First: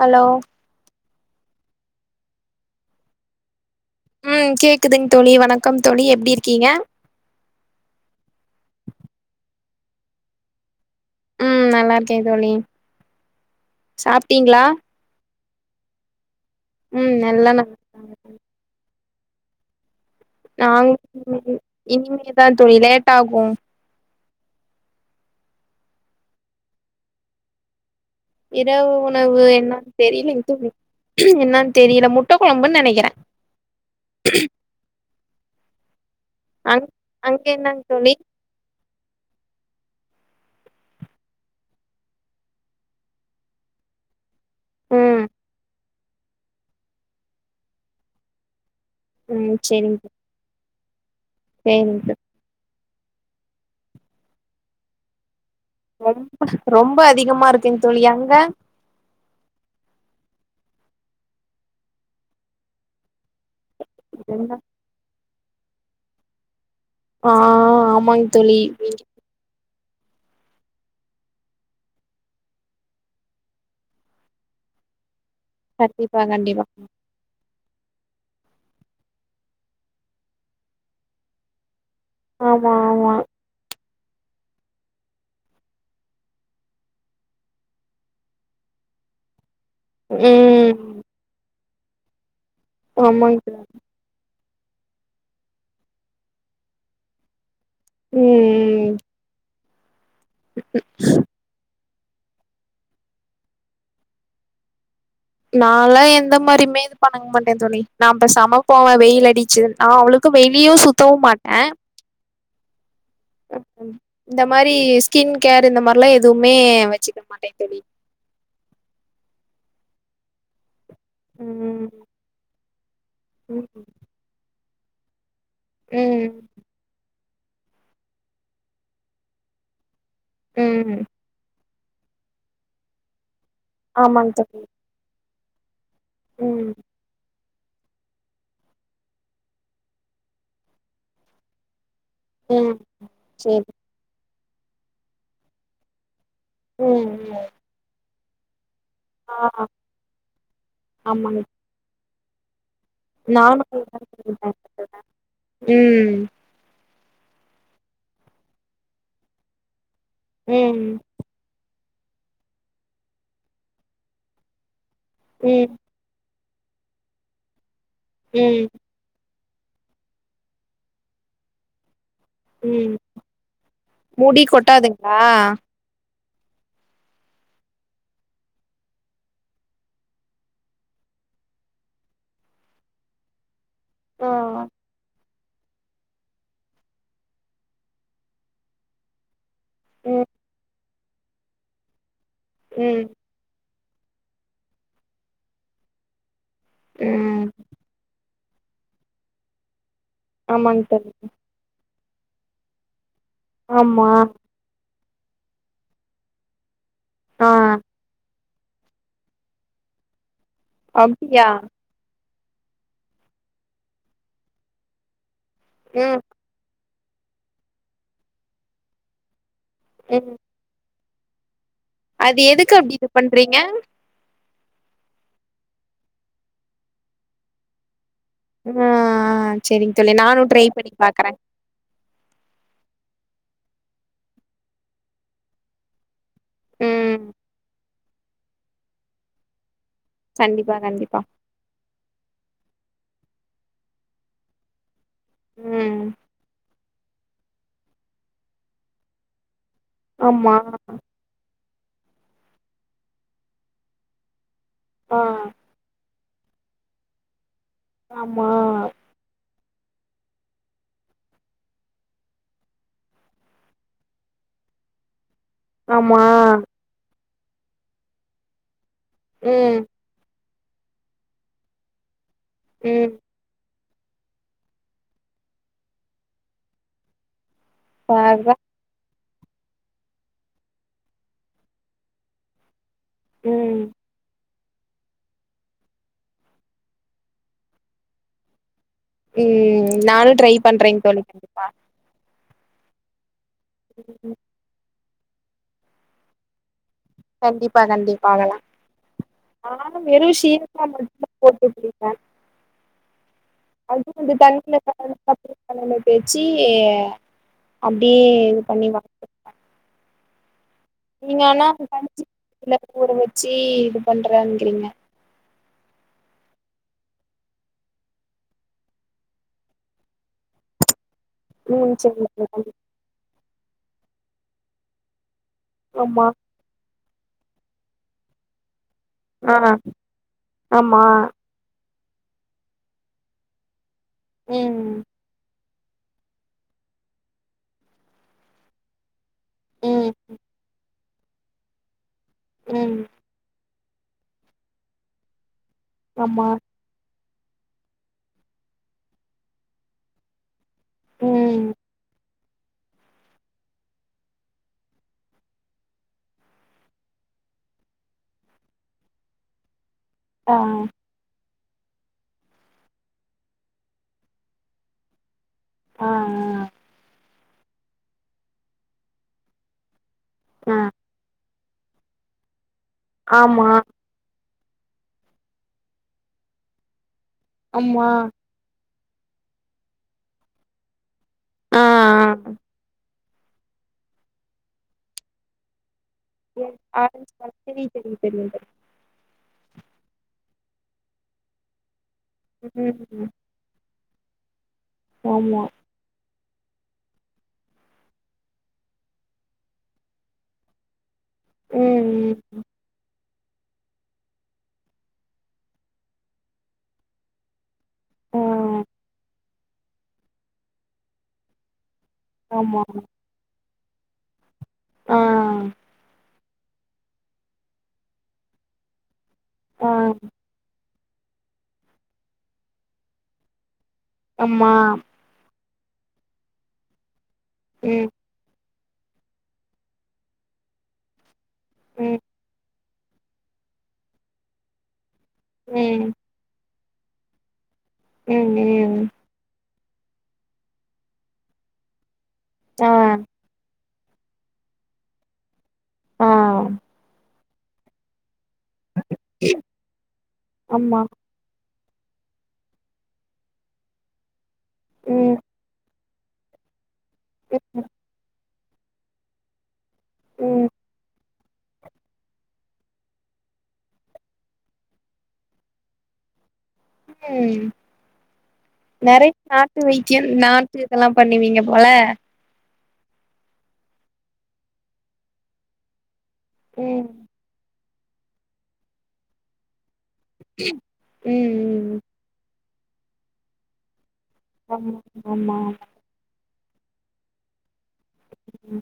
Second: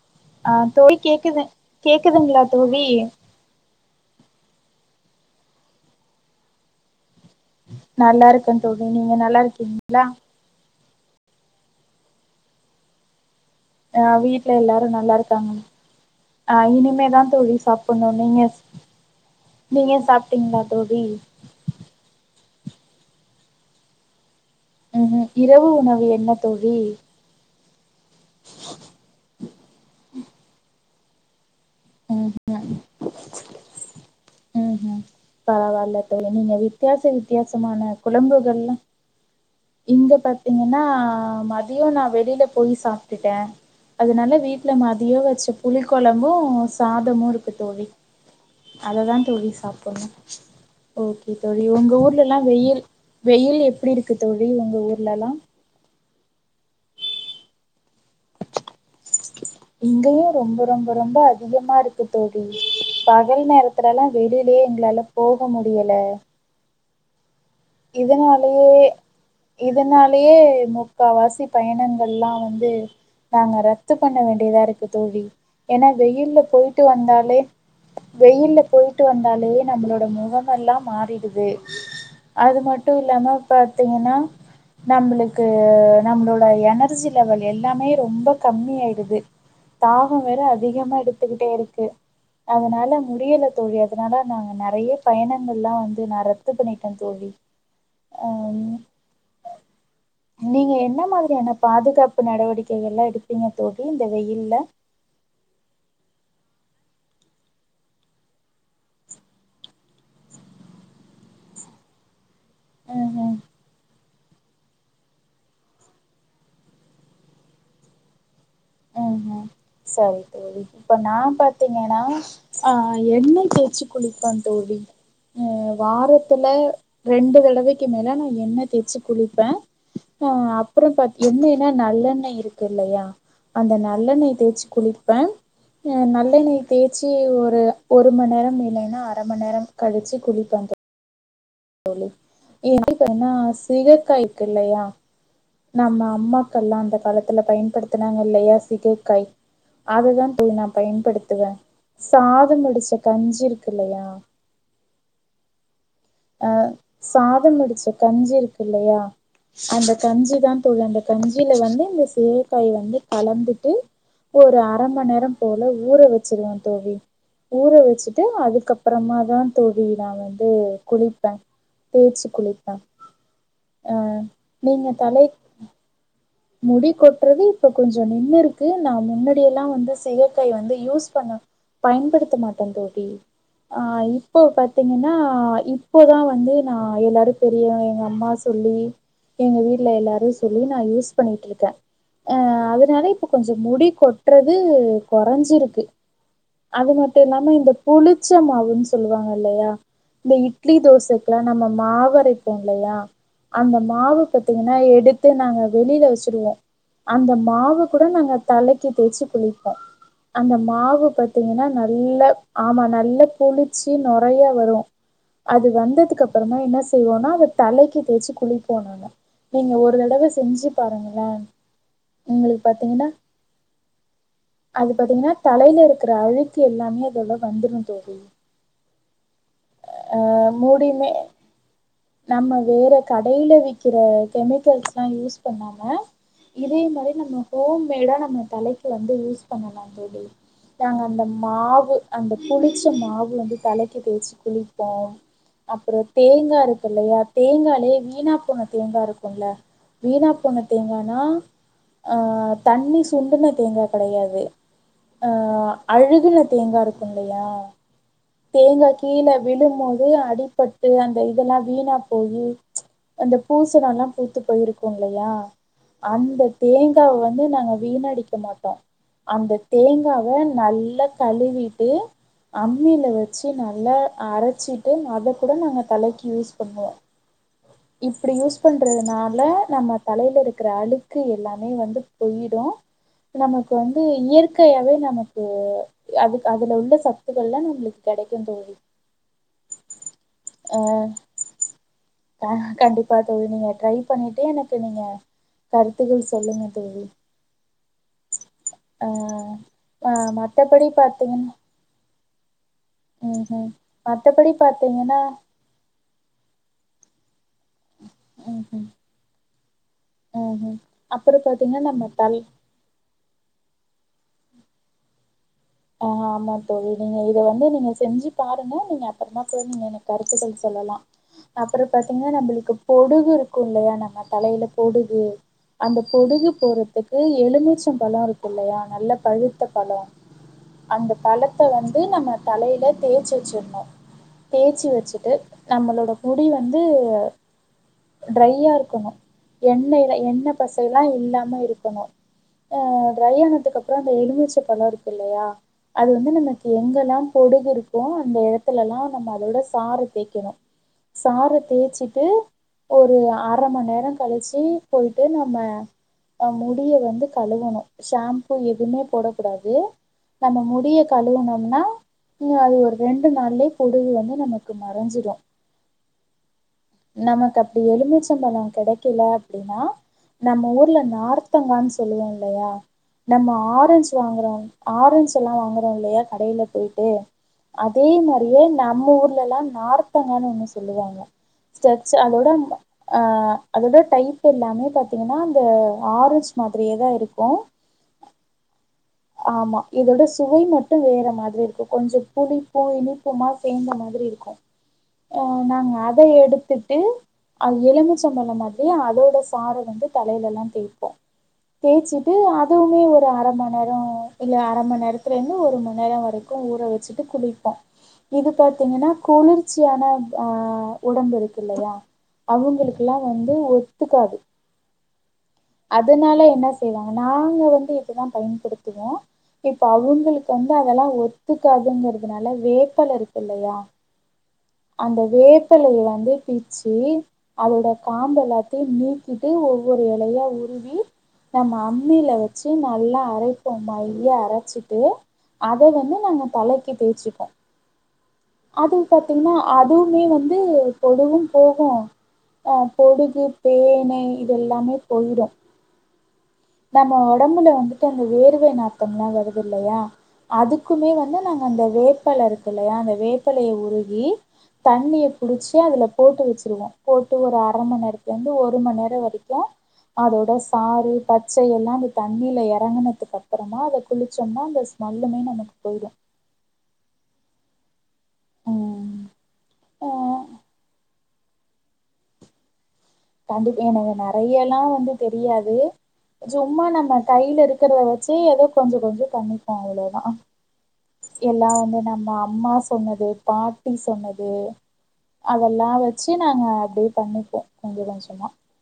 Hello ஆஹ் தோழி கேக்குது கேக்குதுங்களா தோழி உம் கேக்குதுங் தோழி வணக்கம் தோழி எப்டி இருக்கீங்க? நல்லா இருக்கேன் தோழி நீங்க நல்லா இருக்கீங்களா? உம் நல்லா இருக்க தோழி ஆஹ் வீட்டுல சாப்ட்டீங்களா எல்லாரும் நல்லா இருக். த‌ம் ஆஹ் ம் இனிமேதான் நல்லா தோழி நா சாப்டணும் நீங்க நீங்க சாப் நாங்க [unintelligible] இனிமேதா தோழி லேட் ஆகும் உம்ஹும் இரவு உணவு என்ன தோழி இரவு உணவு என்னன்னு தெரியலங் க்க தோழி. என்னனு தெரியல முட்டை கொழம்புன்னு நெனைக்கறேன் உம் ஹம் பரவால்ல தோழி நீங்க அங் வித்தியாச அங்க வித்தியாசமான என்னங் தோழி குழம்புகள்லாம் இங்க பாத்தீங்கன்னா மதியம் நான் வெளியில போய் சாப்பிட்டுட்டேன். அதனால வீட்டு ல மதியோ ம் வச்சு புளிக் குழம்பும் சாதமும் இருக்கு தோழி அததான் தோழி ம் செரிங் சாப்டணும் ஓகே தோழி உங்க சேரிங் தோழி ஊர்லலாம் வெயில் வெயில் எப்படி இருக்கு தோழி உங்க ஊர்லல்லாம். ம் ரொம்ப அதிகமா இருக்குன் தோழி அங்க இங்கயு ரொம்ப ரொம்ப ரொம்ப அதிகமா இருக்கு தோழி பகல் நேரத்து ல்லாம் வெளியிலயே எங்களால போக முடியல ஆஹ் ஆமாங் தோழி இதனாலயே இதனாலயே முக்காவாசி பயணங்கள் எல்லாம் வந்து நாங்கள் ரத்து பண்ண வேண்டியதா இருக்கு தோழி ஏன்னா கண்டிப்பா வெயில்ல கண்டிப்பா போயிட்டு வந்தாலே வெயில்ல போயிட்டு வந்தாலே நம்மளோட முகம் எல்லாம் மாறிடுது அது ஆமா மட்டும் ஆமா இல்லாம ப பா்த்தீங்கன்னா நம்மளுக்கு நம்மளோட எனர்ஜி லெவல் எல்லாமே ரொம்ப கம்மி ஆயிடுது தாகம் வேற அதிகமா ம் எடுத்துக்கிட்டே இருக்கு ம் அதனால முடியல தோழி அதனால நாங்க நெறைய பயணங்கள் ல வந்து நான் ரத்து பண்ணிட்டேன் தோழி ஆம் ம் நீங்க என்ன மாதிரியான பாதுகாப்பு நடவடிக்கைகல்லா எடுப்பீங்க தோழி இந்த வெயில்ல நான்லா எந்த மாரியுமே இது பண்ணங் மாட்டே தோழி நா பேசாமப்போவே வெயில் அடிச்சு நா அவ்ளோக்கு வெளியு சுத்தவும் மாட்ட ம் இந்த மாரி ஸ்கின் கேர் இந்த மாரி லா எதுவுமே வச்சுக்க மாட்டே தோழி ம் ஹூம் சரி தோழி இப்ப நா ம் பாத்தீங்கன்னா ஆஆ எண்ணெய் ம் தேச்சு குளிப்பாந்தோழி ம் வாரத்துல ம் ரெண்டு தடவைக்கி மேல நா எண்ண தேச்சு குளிப்ப ஆ அப்பற ம் பாத் எண்ணெ என்ன நல்லெண்ண இருக்கு இல்லையா அந்த ஆமாங்க நல்லெண்ணய் தோழி தேய்ச்சு குளிப்பே நல்லெண்ணெய் ம் தேய்ச்சி ஒரு ஒரு மண்நேர இல்லனா அரமண்நேரோ கழிச்சு குளிப்பேங் தோ தோழி ம் இதமாரி பண்ணுனா சேரி சிகைக்காய் க்கு இல்லயா நம்ம அம்மா க்கல்லா அந்த ம் காலத்துல ம் பயன்படுத்த நாங்க இல்லையா சிகைக்காய் ஆ அததா தோழி நா ஆமாங்க பயன்படுத்துவே சாதம் வடிச் நானு அதோதா [unintelligible] அ சாதம் வடிச்ச கஞ்சிருக்குல்லையா அந்த கஞ்சி தா ம் தோழி அந்த கஞ்சில வந்து இந்த சீயக்காய் வந்து கலந்துட்டூ ஒரு அ அர மண்நேர போல ம் ஊரவச்சிருவே தோழி ஊரவை ச்சுட்டு ம் அதுக்கப்றமா தா தோழி நா வந்து குளிப்பே தேச்சு குளிப்பெ ம் ஆ முடி நீங்க கொட்டாதுங்களா தலைக் முடி கொட்றது இப்பக் கொஞ்சொ நின்னுருக்கு நா முன்னடி எல்லா வந்து சியக்காய் வந்து யூஸ் பண்ண பயன்படுத்த மாட்ட தோழி ஆ ஆ இப்போ பாத்தீங்கன்னா ஆஹ் இப்பொதா வந்து நா எல்லாருப் பெரிய எங்க அம்மா சொல்லி எங்க வீட்ல ம் எல்லாரு சொல்லி நா யூஸ் பண்ணிட்ருக்கே ஆஹ் அதனால ம் இப்ப கொஞ்சோ முடிக் கொட்றதூ கொறஞ்சுருக்கு. அது மட்டு ம் இல்லாம இந்த புழுக் ச்சமாவுன் சொல்லுவாங்கலயா இந்த இட்லி ஆமாங் தோழி தோசைக்லா நம்ம மாவு வரைப்போங்லையா அந்த ஆமா மாவு பத்தீங்கன்னா எடுத் து நாங்க வெளில வெச்சுடுவோ அந்த ஆ மாவ கூட நாங்கத் தலைக்கு தேய்ச்சு குளிப்போ. அந்த மாவு அப்டியா பாத்தீங்கன்னா நல்ல ஆமா நல்ல புளிச்சி நொறையா வரு அது ம் வந்ததுக்கப்பறம என்னஸ் தெய்வோனா அத தலைக்கு தேய்ச்சு குளிப்போ நாங்க நீங்க ஒரு தடவ ம் செஞ்சு பாருங்களே அது உங்களுக்கு எதுக்கு அப்படி இது பாத்தீங்கன்னா பண்றீங்க? அது பாத்தீங்கன்னா தலையில இருக்கிற அழுக்கு எல்லாமே அதோட வந்துடு தோழி. ஆஹ் சேரிங்க தோழி நானு ட்ரை பண்ணி மூடியுமே பாக்குறே நம்ம வேற கடையில விக்கிற கெமிக்கல்ஸ்லா யூஸ் பண்ணாம இதே மாரி ம் நம்ம ஹோம் மேடா நம் ன தலைக்கு வந்து யூஸ் பண்ணலா ப்டி கண்டிப்பா நாங்க கண்டிப்பா அந்த மாவு அந்த புளிச்ச மாவு வந்து தலைக்கு தேய்ச்சி குளிப்போ ம் அப்புறோ தேங்கா இருக் இல்லையா தேங்காலயே வீணா போன தேங்கா இருக்குல்ல. வீணா ஆமா போன தேங்கானா? ஆஹ் தண்ணி சுண்டுன தேங்கா கெடையாது ஆ அஹ் அழு [unintelligible] தேங்கா இருக்கும் இல்லயா ஆமா தேங்கா கீழ விழும் ம்போது அடிபட்டு அந்த இதெல்லா வீணா போயி அந்த பூசனோலா பூத்து போயிருக்கோ இல்லயா ஆமா அந்த தேங்கா வந் வந்து நாங்க வீணடிக்க மாட்டோ அந்த ம் தேங்காவ நல்லா கழுவிட்டு அம்மில ம் வச்சு நல் நல்ல அரச்சிட்டு அத கூட நாங்க தலைக்கு யூஸ் பண்ணுவோ இப்டி பார்றா யூஸ் பண்றதுனா ல நம்ம தலைலருக்குற அழுக்கு எல்லாமே வந்து போயிடு நமக்கு ம் வந்து இயற் கையாவே நமக்கு அது அதுல உள்ள சத்துகள்லா நம்ளுக்கு கெடைக்கோ தோழி ம் நானு ட்ரை பண்றேங் தோழி ஆ ஆ கண்டிப்பா இது நீங்க ட்ரை ம் பண்ணிட்டு எனக்கு நீங்க கருத்துக்கள் சொல்லுங்க தோழி கண்டிப்பா கண்டிப்பா லாம் ஆ [unintelligible] ஆ வெறும் மத்தபடி ஷிககாய் மட்டு தா பாத்தீங்கன்னா போட்டுட்ருக்கே ம் ம் அது வந்து மத்தபடி தண்ணில பாத்தீங்கன்னா [unintelligible] தேச்சி ஆ அப்டியே இது ம் பண்ணி ம் வாங்க [inaudible] ம் ம் அப்புறோ நீங்க ஆனா பாத்தீங்கன்னா அத நம்ம மடிச்சி தல் [unintelligible] ஊற வச்சு பண்றங்கிறீங்க ஆ ஆமா தோழி நீங்க இத வந்து நீங்க செஞ்சு பாருங்க நீங்க அப்றமா கூட நீங்க எனக்கு கருத்துக்கள் சொல்லலா அப்பற ம் சரி பாத்தீங்கனா நம்முளுக்கு பொடுகு க்கு இல்லயா நம்ம தலைல பொடுகு அந்த ஆமா பொடுகு போறத்து இது எலும்பிச்சபழருக்கு இல்லயா நல்ல ஆ பழுத்த பழம் ஆமா அந்த பழத்த வந்து இதை நம்ம தலையில தேய்ச்சு வெச்சிடணு தேச்சு ம் வெச்சுட்டு நம்மளோட முடி வந்து டிரையா இருக்கணு ம் எண்ணெய்ல எண்ணெய் பச ல்லா இல்லாம இருக்கணு ம் ஆஹ் டிரையானத்துக்குப் புறோ அந்த எலுமிச்ச பலம் இருக்கு இல்லையா அது வந்து ஆமா நமக்கு எங்கெல்லாம் பொடுகு இருக்கோ அந்த இடத்துலெல்லா நம்ம அதோட சாற தேய்கணு சாற ம் தேய்ச்சிட்டு ஒரு அரை மணி நேரம் கழிச்சு போயிட்டு நம்ம ஹ முடிய வந்து கழுவணு ஷாம்பூ எதுவுமே போடக்கூடாது ஆ நம்ம முடிய கழுவுணு னா அது ஒரு ரெண்டு நாள்லயே பொடுகு வந்து நமக்கு மறைஞ்சிரு ஆஹ் ஹ் நமக்கு அப்படி எலுமிச்சம்பளம் கிடைக்கல அப்படின்னா நம்ம ஆ ஊர்ல நார்த் சுத்தங்கான்னு சொல்லுவோ இல்லயா நம்ம ஆமா ஆரஞ்சு வாங்குறோ ஆரஞ்ச் எல்லா வாங்குறோ இல்லயா கடையில போய்ட்டு ஆமா அதே மாரியே நம்ம ஊர்லல்லா நார்த்தங்கான்னு ஒண்ணு சொல்லுவாங்க ஆ ஸ்டெச் அதோட ஆ அதோட டைப் எல்லாமே பாத்தீங்கன்னா அந்த ஆரஞ்சு ம் மாதிரியே தான் ஆரஞ்சு பழ இருக்கும் மாரி தெரியு தெரியு தெரியு ஆமா இதோட சுவை மட்டு வேற மாதிரி இருக்கு கொஞ்சோ புளிப்பூ தெரியு ம் இனிப்புமா சேர்ந்த மாரி மாதிரி இருக்கு அ ஆமா நாங்க அத எடுத்து எடுத்துட்டு அ எலுமிச்ச பலோ மாரி அதோட சாற வந்து தலையில்லா தேய்ப்போ தேச்சிட்டு ம் ம் அதுவுமே ஒரு அர ம ஒரு மண்நேரோ இல்ல அர மன்நேர த்துல இருந்து ஒரு மண்நேர வரைக்கு ஊற வச்சுட்டு குளிப்போ ஆ இது பாத்தீங்கன்னா குளிர்ச்சியான ஆஹ் உடம்பு இருக்கு இல்லயா ஆமா அவங்களுக்கெல்லா வந்து ஒ ஒத்துக்காது ஆ அதனால என்ன செய்வாங்க நாங்க வந்து இப்டிதான் பயன்ப படுத்துவோ இப்ப ஆ அவங்களுக்கு வந்து இதெல்லா ஒத்துக்காதுங்றதுனால வேப்பல இருக்குலயா ஆமா அந்த வேப் வேப்பலைய வந்து பிச்சி அதோட ம் காம்பு எல்லா நீக்கிட்டு ஒவ்வொரு இலையா உருவி நம்ம ம் அம்மில வச்சு நல்லா அரை இப்ப மைய அரச்சிட்டு அத ம் வந்து நாங்க தலைக் தேச்சுபோ ம் அது ம் பாத்தீங்ன்னா அதுவுமே வந்து பொடுகு போகு ஆஹ் ஆ பொடுகு பேன் பேன் இதெல்லாமே பொயிடு ஆ நம்ம உடம்ல வந்துட்டு அந்த வேர்வ வேர்வை நாத்தம்ல்லா வருது இல்லையா ஆமா அதுக்குமே வந்து நாங்க அந்த வேப்பல இருக்கு இல்லையா அந்த வேப்பலைய உருகி தண்ணிய ம் புடிச்சு அதுல போட்டு வச்சுடுவோ போட்டு ஒரு அர ம் மண்நேரத்துல [unintelligible] ஒரு மண் நேரொ வரைக்கும் அதோட ம் சாரு [unintelligible] பச்சை எல்லாம் அது தண்ணியில் இறங்கினதுக்கு அப் அப்பறமா அதில் குளிச்சோம்ன அந்த ஸ்மெல்லுமே நமக்கு போயிடும் உம் ம் நெறைய நாட்டு ஆ வைத்தியம் நாட்டு இதெல்லாம் [unintelligible] பண்ணுவீங்க போல கண்டிப் எனக்கு நெறையல்லாம் வந்து தெரியாது சும்மா ம் நம்ம கையில இருக் இருக்கிறத வச்சு ஏதோ கொஞ்சோ கொஞ்சோ பண்ணிப்பே அவ்வளோ தான் அஅ ம் எல்லா ம் வந்து நம்ம அம்மா ஸ் சொன்னது பாட்டி சொன்னத் து ஆமா ஆமா அதல்லா வச்சி நாங்க அப்டியே பண்ணிப்போ கொஞ்ச கொஞ்சம் ம்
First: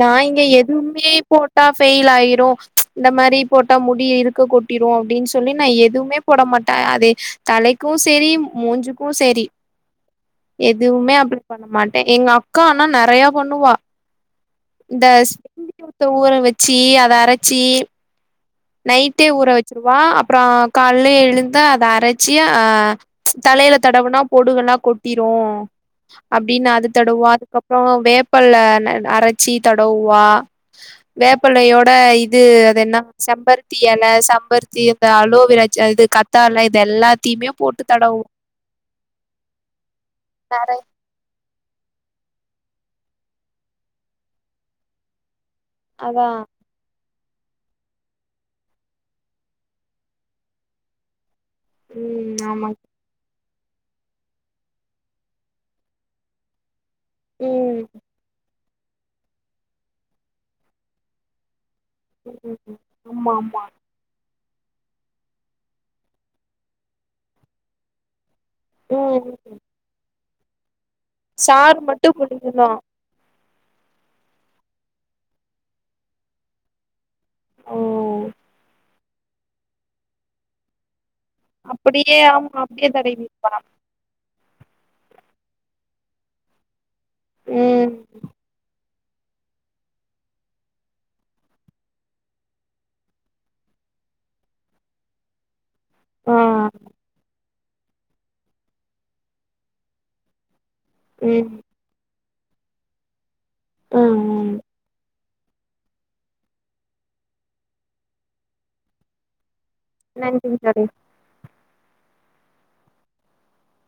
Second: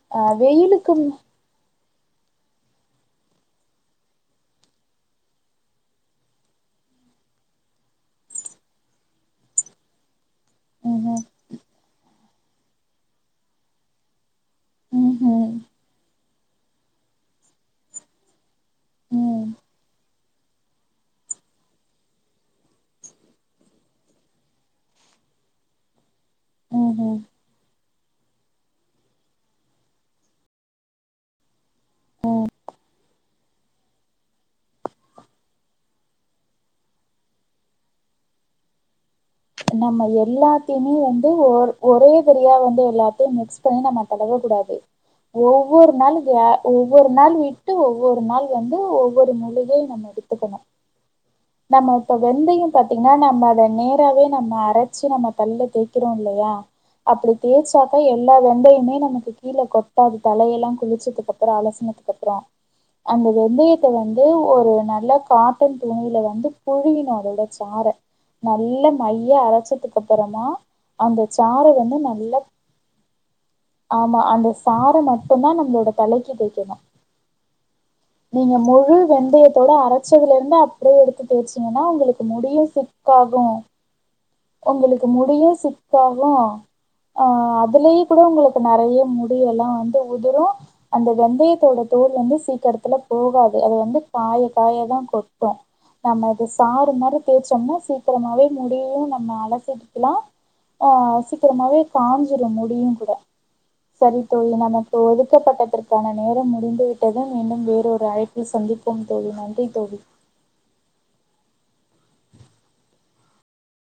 நா இங்க வெயிலுக்கு எதுவுமே போட்டா ஃப் பெயில் ஆயிரு இந்த மாரி போட்டா முடி இருக்க கொட்டிரு அப்டின் சொல்லி நா எதுமே போட மாட்ட அது தலைக்கு செரி மூஞ்சுக்கு செரி எதுவ்மே ம்ஹூம் அப்ளே பண்ண மாட்டே எங்க அம் க்கா ஆனா நறையா பண்ணுவா ம்ஹூம் இந்த [inaudible] ஊற வெச் சி அத அரச்சி நைட்டே ஊற ம் வச்சிருவே அப் அப்பறொ கால்லே எழுந்து அத அரச்சி ஆ தலையில தடவுனா பொடுகெல்லா கொட்டிரு அப்டீன் அத ம்ஹூம் தடவுவா அதுக்கப் அப்றோ வேப்பல்ல ந அரச்சி தடவுவா வேப்பல்லையோட இது அதென்னா செம்பருத்தி எல சம்பருத்தி அந்த அலோவிரா ஜெ அ இது கத்தால இதெல்லாத்தியுமே போட்டு தடவ் நம்ம எல்லாத்தைமே வந்து ஒர் ஒரே தெரியா வந்து எல்லாத்தையும் மிக்ஸ் பண்ணி நம்ம தடவக் கூடாது ஒவ்வொரு நாளு அதா கே ஒவ்வொரு நாள் விட்டு ஒவ்வொரு நாள் வந்து ஒவ்வொரு மூலிகை நம்ம எடுத்துக்கணு நம்ம இப்போ ம் ஆமா வெந்தயம் பாத்தீங்கன்னா நம்ம ந்த நேராவே நம்ம அரச்சி நம்ம தல்ல தேக்கிறோல்லையா அப்டி ம் தேச்சாக்கா எல்லா வெந்தய மே நமக்கு கீழ கொட்டாது தலயெல்லா குளிச்சதுக்கப்பறோ அலசுன துக்கப்றோ அந்த ஆமா ஆமா வெந்தயத்த வந்து ஒ ஒரு நல்லா காட்டன் துணில வந் ந்து புழியிணு அதோட சார நல்ல மைய அரச்சதுக்கப் ப்பறமா சார் மட்டு புழியணு ஆமா அந்த சார மட்டுந்தா நம்ளோட தலைக்கி தேய்க்கணு ஓ நீங்க முழு வெந்தயத்தோட அரச்சதுலேருந்து அப்டே எடுத் தேச்சீங்கன்னா அப்படியே உங்களுக்கு ஆமா முடியு அப்படியே சிக்காகு தடவிருவா உங்களுக்கு முடியு சிக்காகு ஆஹ் ம் அதுலேயே கூட உங்களுக்கு நெறைய முடியெல்லா வந்து உதுரு அந்த வெந்தயத்தோட தோல் வந்து சீக்கிரத்துல போகாது அது வந்து காய காய தா கொட்டு நம்ம ஆ அத சாறுமாரி தேச்சி ரொம்ம சீக்கிரமாவே முடியு நம்ம அலசுரத்ல ஆஹ் ம் சீக்கிரமாவே காஞ் ஞ்சுரு முடியு கூட ஆ சரித் தோழி நாம்ம போக் கொடுக்கப்பட்டதற்கான நேரம் முடிந்துவிட்டது, மீண்டும் வேறொரு அழைப்பில் சந்திப்போம் தோழி நன்றி. தோழி நன்றி தோழி